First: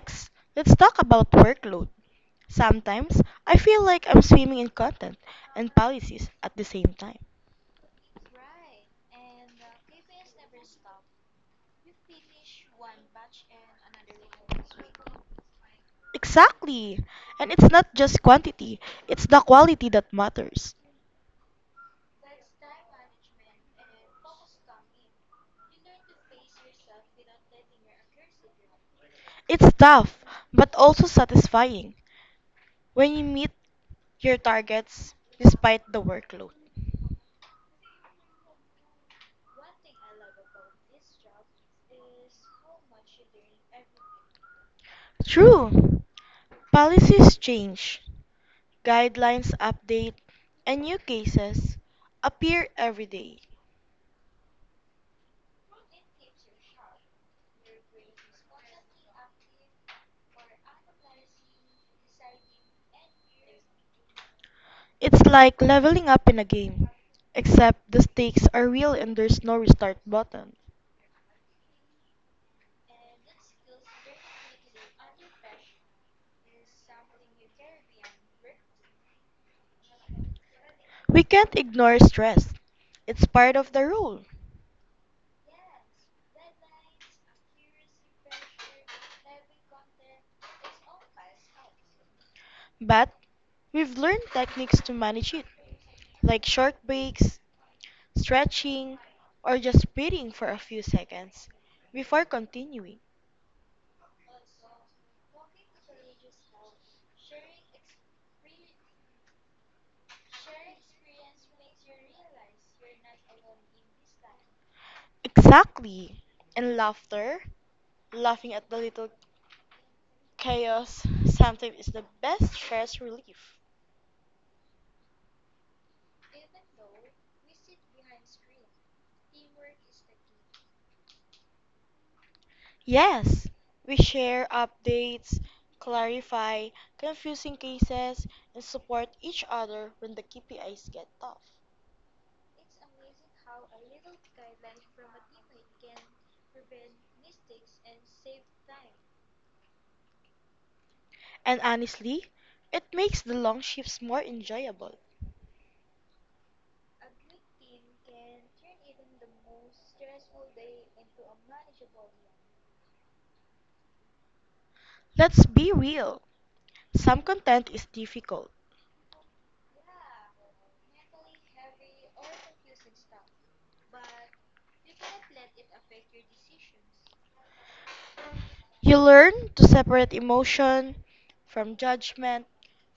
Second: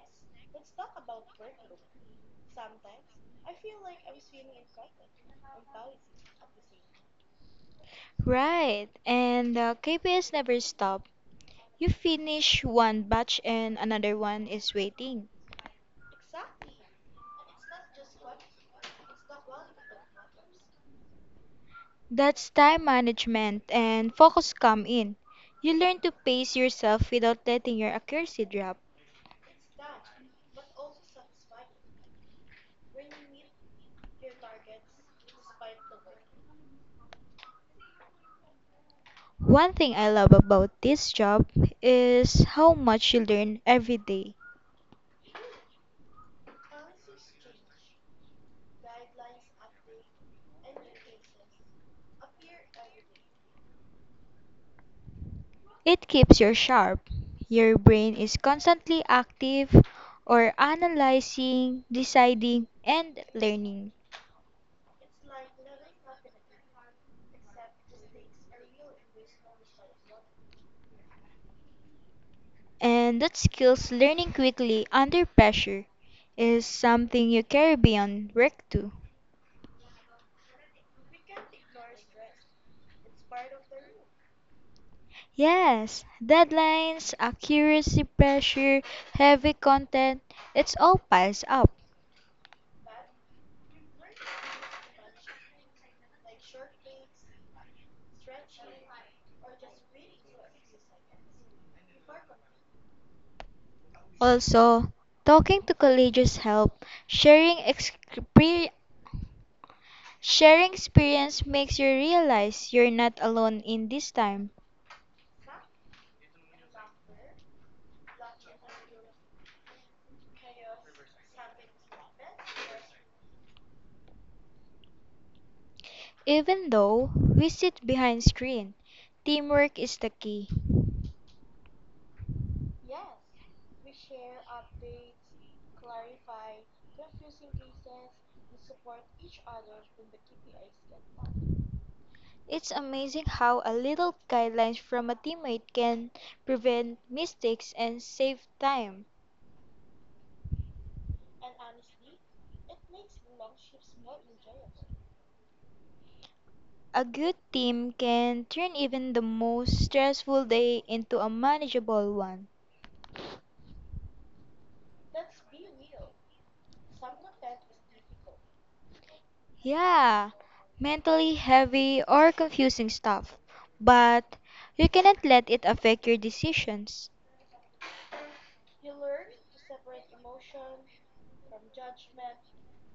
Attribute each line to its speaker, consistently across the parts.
Speaker 1: next, let's talk about workload. Sometimes I feel like I'm swimming in content and policies at the same time.
Speaker 2: Right, and the KPS never stop. You finish one batch and another one is waiting.
Speaker 1: Exactly! And it's not just quantity, it's the quality that matters.
Speaker 2: That's time management and focus come in. You learn to pace yourself without letting your accuracy drop.
Speaker 1: It's tough, but also satisfying when you meet your targets despite the workload.
Speaker 2: One thing I love about this job is how much you learn every day.
Speaker 1: True, policies change, guidelines update, and new cases appear every day.
Speaker 2: It keeps you sharp. Your brain is constantly active or analyzing, deciding, and learning.
Speaker 1: It's like leveling up in a game, except the stakes are real and there's no restart button.
Speaker 2: And that skills learning quickly under pressure is something you carry beyond work too.
Speaker 1: We can't ignore stress, it's part of the role.
Speaker 2: Yes, deadlines, accuracy pressure, heavy content, it's all piles up.
Speaker 1: But we've learned techniques to manage it, like short breaks, stretching, or just breathing for a few seconds before continuing.
Speaker 2: Also, talking to colleagues help. Sharing experience makes you realize you're not alone in this time.
Speaker 1: Exactly. And laughter, laughing at the little chaos, sometimes is the best stress relief.
Speaker 2: Even though we sit behind screen, teamwork is the key.
Speaker 1: Yes, we share updates, clarify confusing cases, and support each other when the KPIs get tough.
Speaker 2: It's amazing how a little guideline from a teammate can prevent mistakes and save time.
Speaker 1: And honestly, it makes the long shifts more enjoyable.
Speaker 2: A good team can turn even the most stressful day into a manageable one.
Speaker 1: Let's be real. Some content is difficult.
Speaker 2: Yeah, mentally heavy or confusing stuff, but you cannot let it affect your decisions.
Speaker 1: You learn to separate emotion from judgment,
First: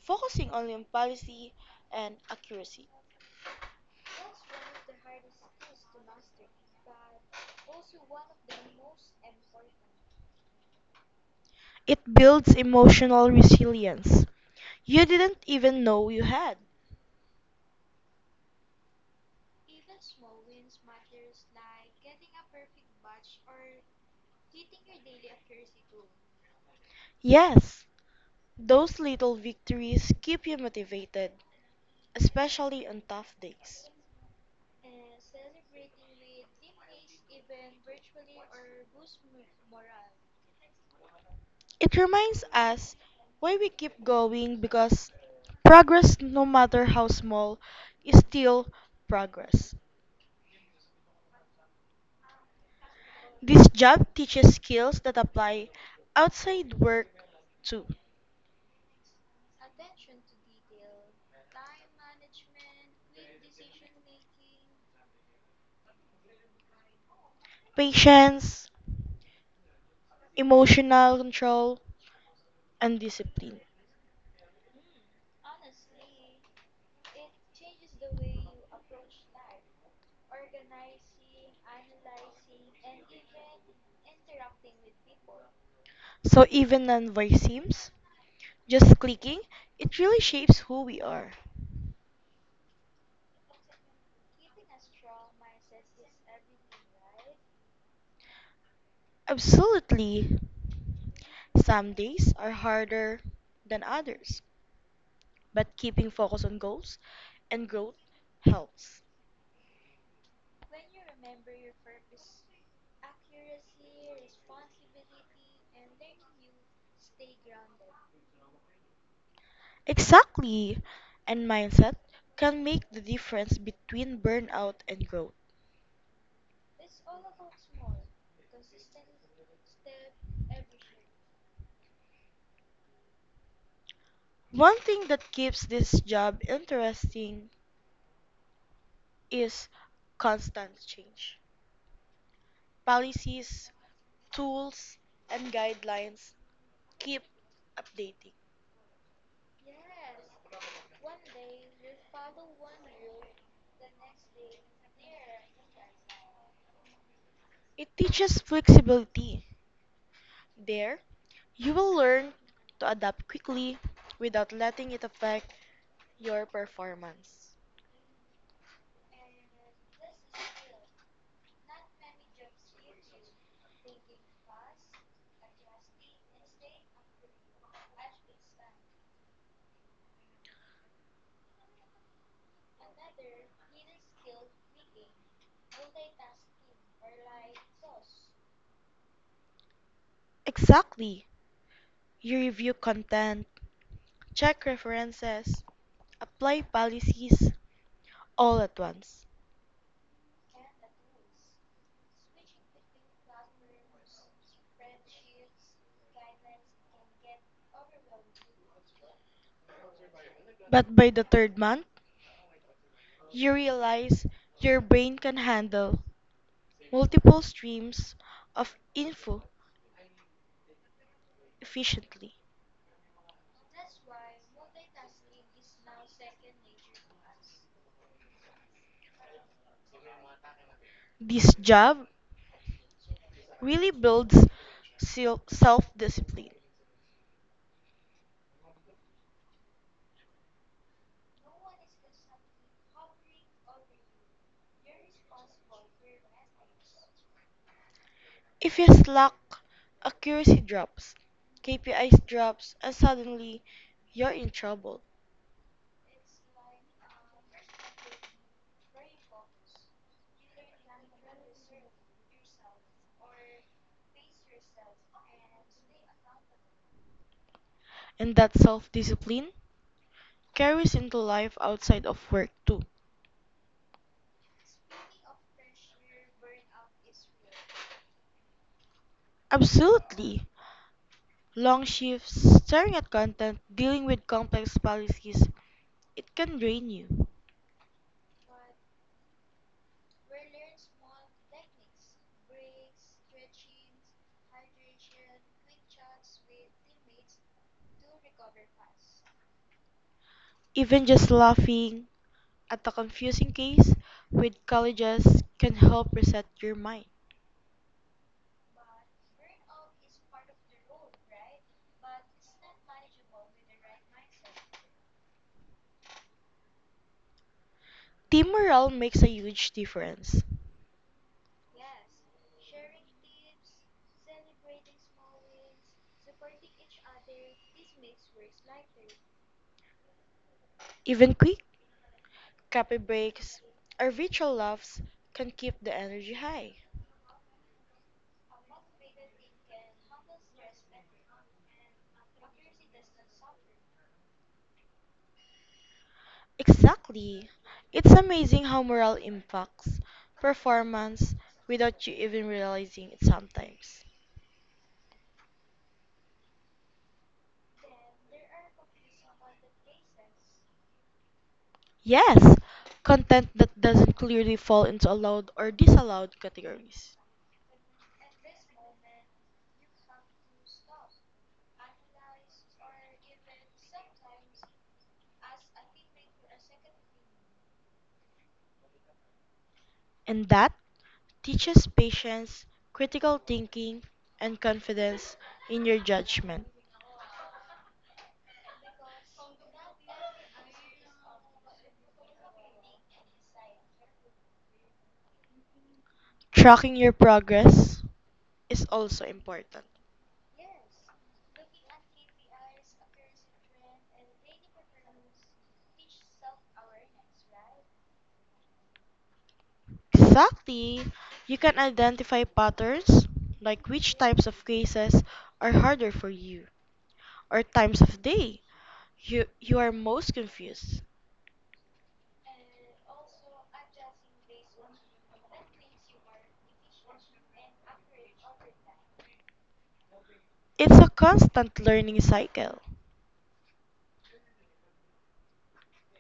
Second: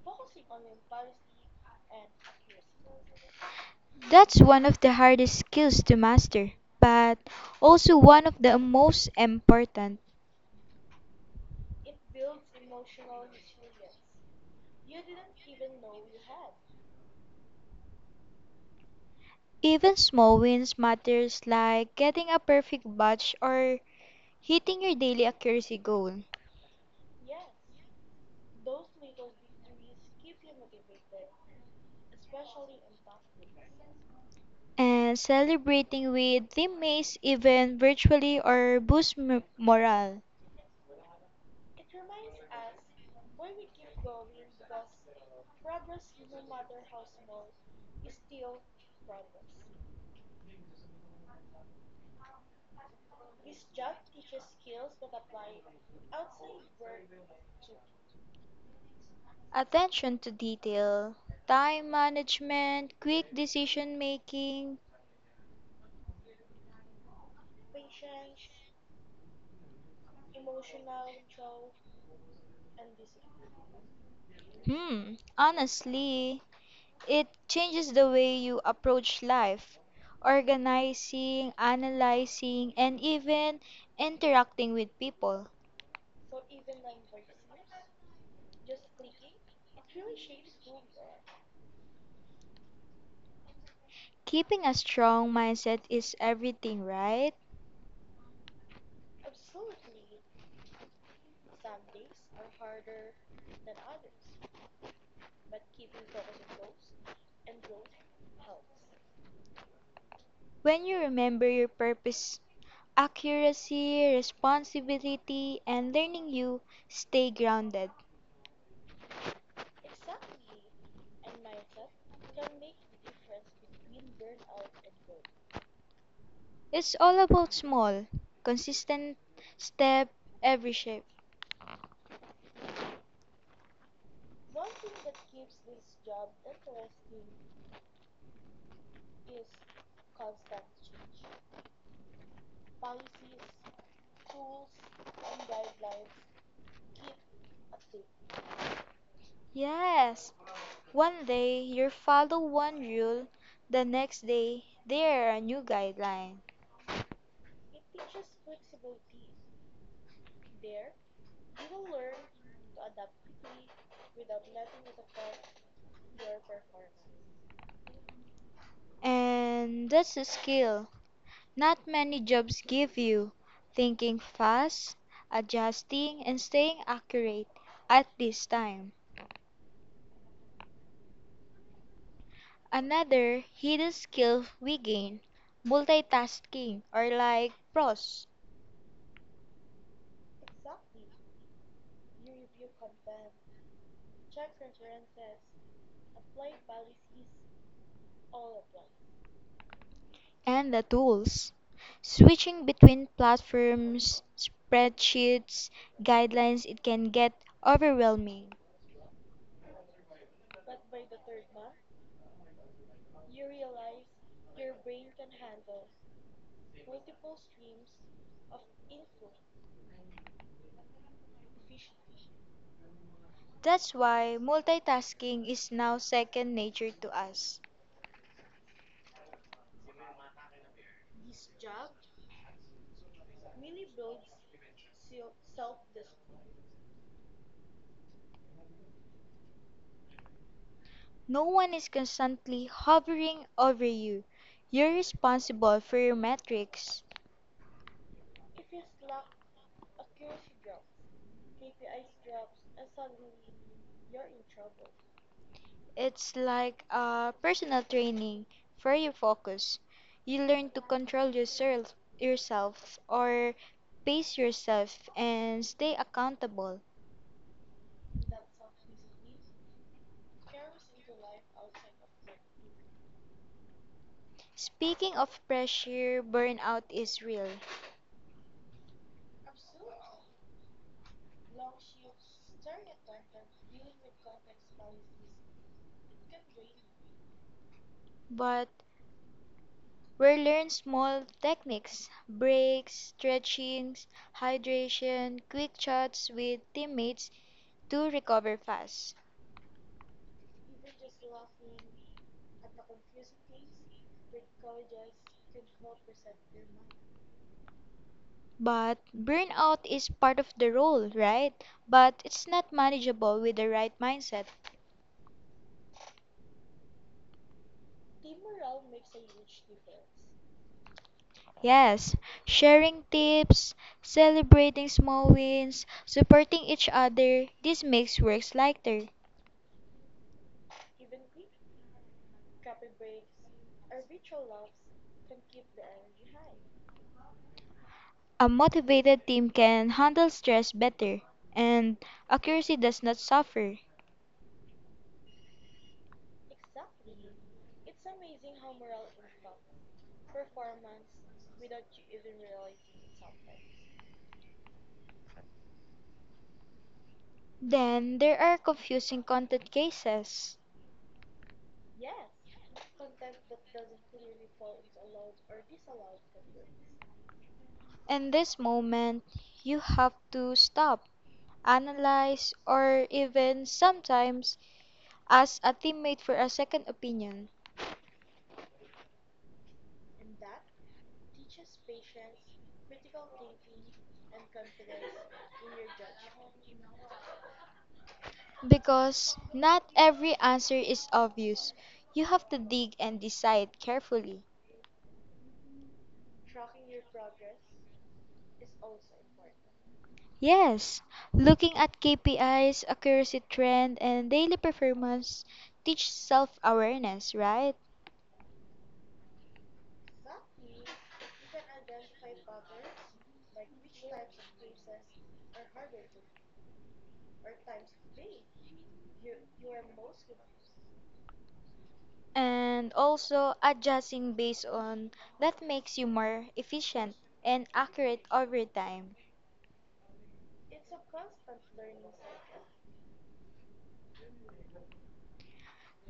Speaker 1: focusing only on policy and accuracy.
Speaker 2: That's one of the hardest skills to master, but also one of the most important.
Speaker 1: It builds emotional resilience you didn't even know you had.
Speaker 2: Even small wins matters like getting a perfect batch or hitting your daily accuracy goal
Speaker 1: Yes, those little victories keep you motivated, especially on tough days.
Speaker 2: and celebrating with teammates even virtually or boost morale.
Speaker 1: It reminds us why we keep going, because progress, no matter how small, is still progress. This job teaches skills that apply outside work too:
Speaker 2: Attention to detail, time management, quick decision making.
Speaker 1: patience, emotional control, and discipline.
Speaker 2: Honestly, it changes the way you approach life, organizing, analyzing, and even interacting with people.
Speaker 1: So even non-voice seems just clicking, it really shapes who we are.
Speaker 2: Keeping a strong mindset is everything, right?
Speaker 1: Absolutely, some days are harder than others, but keeping focus on goals and growth helps.
Speaker 2: When you remember your purpose, accuracy, responsibility, and learning, you stay grounded.
Speaker 1: Exactly. And mindset can make the difference between burnout and growth.
Speaker 2: It's all about small, consistent step every shape.
Speaker 1: One thing that keeps this job interesting is constant change. Policies, tools, and guidelines keep updating.
Speaker 2: Yes, one day you follow one rule, the next day there are new guidelines.
Speaker 1: It teaches flexibility. There, you will learn to adapt quickly without letting it affect your performance.
Speaker 2: And that's a skill. Not many jobs give you thinking fast, adjusting, and staying accurate at this time. Another hidden skill we gain multitasking or like pros
Speaker 1: Exactly. You review content, check references, apply policies all at once.
Speaker 2: and the tools. Switching between platforms, spreadsheets, guidelines, it can get overwhelming.
Speaker 1: But by the third month, you realize your brain can handle multiple streams of info efficiently.
Speaker 2: That's why multitasking is now second nature to us.
Speaker 1: This job really builds self discipline.
Speaker 2: No one is constantly hovering over you. You're responsible for your metrics.
Speaker 1: If you slack, accuracy drops, KPIs drops, and suddenly you're in trouble.
Speaker 2: It's like a personal training for your focus. You learn to control yourself or pace yourself and stay accountable.
Speaker 1: And that self discipline carries into life outside of work too.
Speaker 2: Speaking of pressure, burnout is real,
Speaker 1: Absolutely. Long shifts, staring at content, dealing with complex policies, it can drain you.
Speaker 2: but we learn small techniques, breaks, stretchings, hydration, quick chats with teammates to recover fast.
Speaker 1: Even just laughing at a confusing case with colleges can help reset your mind.
Speaker 2: But burnout is part of the role, right? But it's not manageable with the right mindset.
Speaker 1: Team morale makes a huge difference.
Speaker 2: Yes, sharing tips, celebrating small wins, supporting each other, this makes works lighter.
Speaker 1: Even quick coffee breaks or virtual laughs can keep the energy high.
Speaker 2: A motivated team can handle stress better, and accuracy does not suffer.
Speaker 1: Exactly. It's amazing how morale impacts performance without you even realizing it sometimes.
Speaker 2: Then there are confusing content cases.
Speaker 1: Yes, content that doesn't clearly fall into allowed or disallowed categories.
Speaker 2: In this moment, you have to stop, analyze, or even sometimes ask a teammate for a second opinion.
Speaker 1: And that teaches patience, critical thinking, and confidence in your judgment.
Speaker 2: Because not every answer is obvious. You have to dig and decide carefully.
Speaker 1: Tracking your progress is also important.
Speaker 2: Yes, looking at KPIs, accuracy trend, and daily performance teach self awareness, right?
Speaker 1: Exactly. You can identify patterns, like which types of cases are harder for you, or times of day you are most confused.
Speaker 2: And also adjusting based on that makes you more efficient and accurate over time.
Speaker 1: It's a constant learning cycle.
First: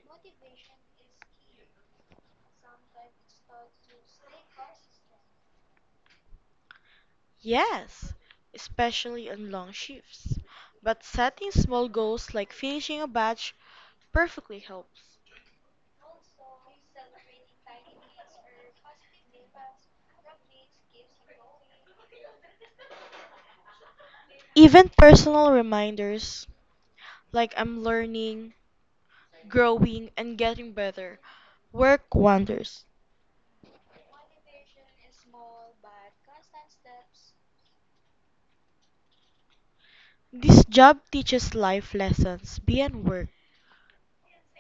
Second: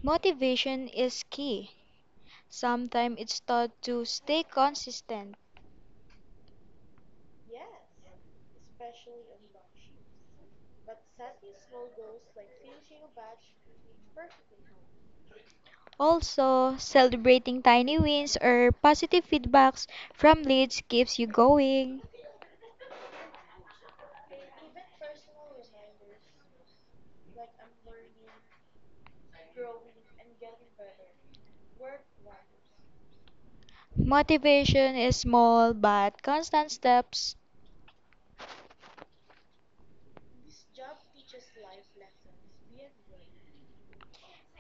Speaker 2: Motivation is key. Sometimes it's taught to stay consistent.
Speaker 1: Yes, especially on long shifts. But setting small goals like finishing a batch perfectly helps.
Speaker 2: Also, celebrating tiny wins or positive feedbacks from leads keeps you going.
Speaker 1: Even personal reminders like I'm learning, growing, and getting better work wonders.
Speaker 2: Motivation is small but constant steps,
Speaker 1: This job teaches life lessons beyond work.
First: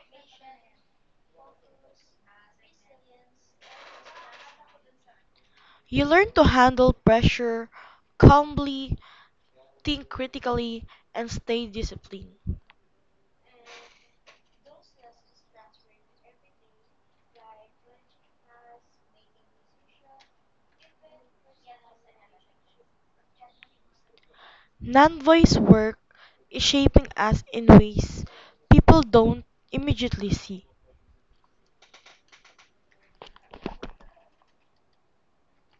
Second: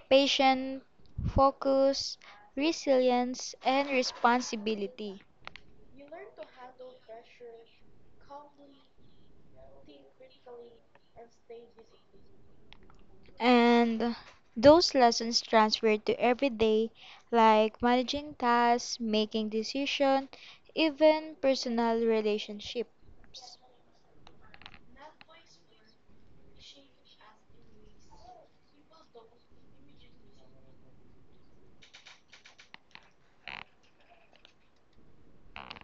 Speaker 2: patient, focus, resilience, and responsibility.
Speaker 1: You learn to handle pressure calmly, think critically, and stay disciplined.
Speaker 2: And those lessons transfer to everyday, like managing tasks, making decisions, even personal relationships.
Speaker 1: Non voice work is shaping us in ways people don't immediately see.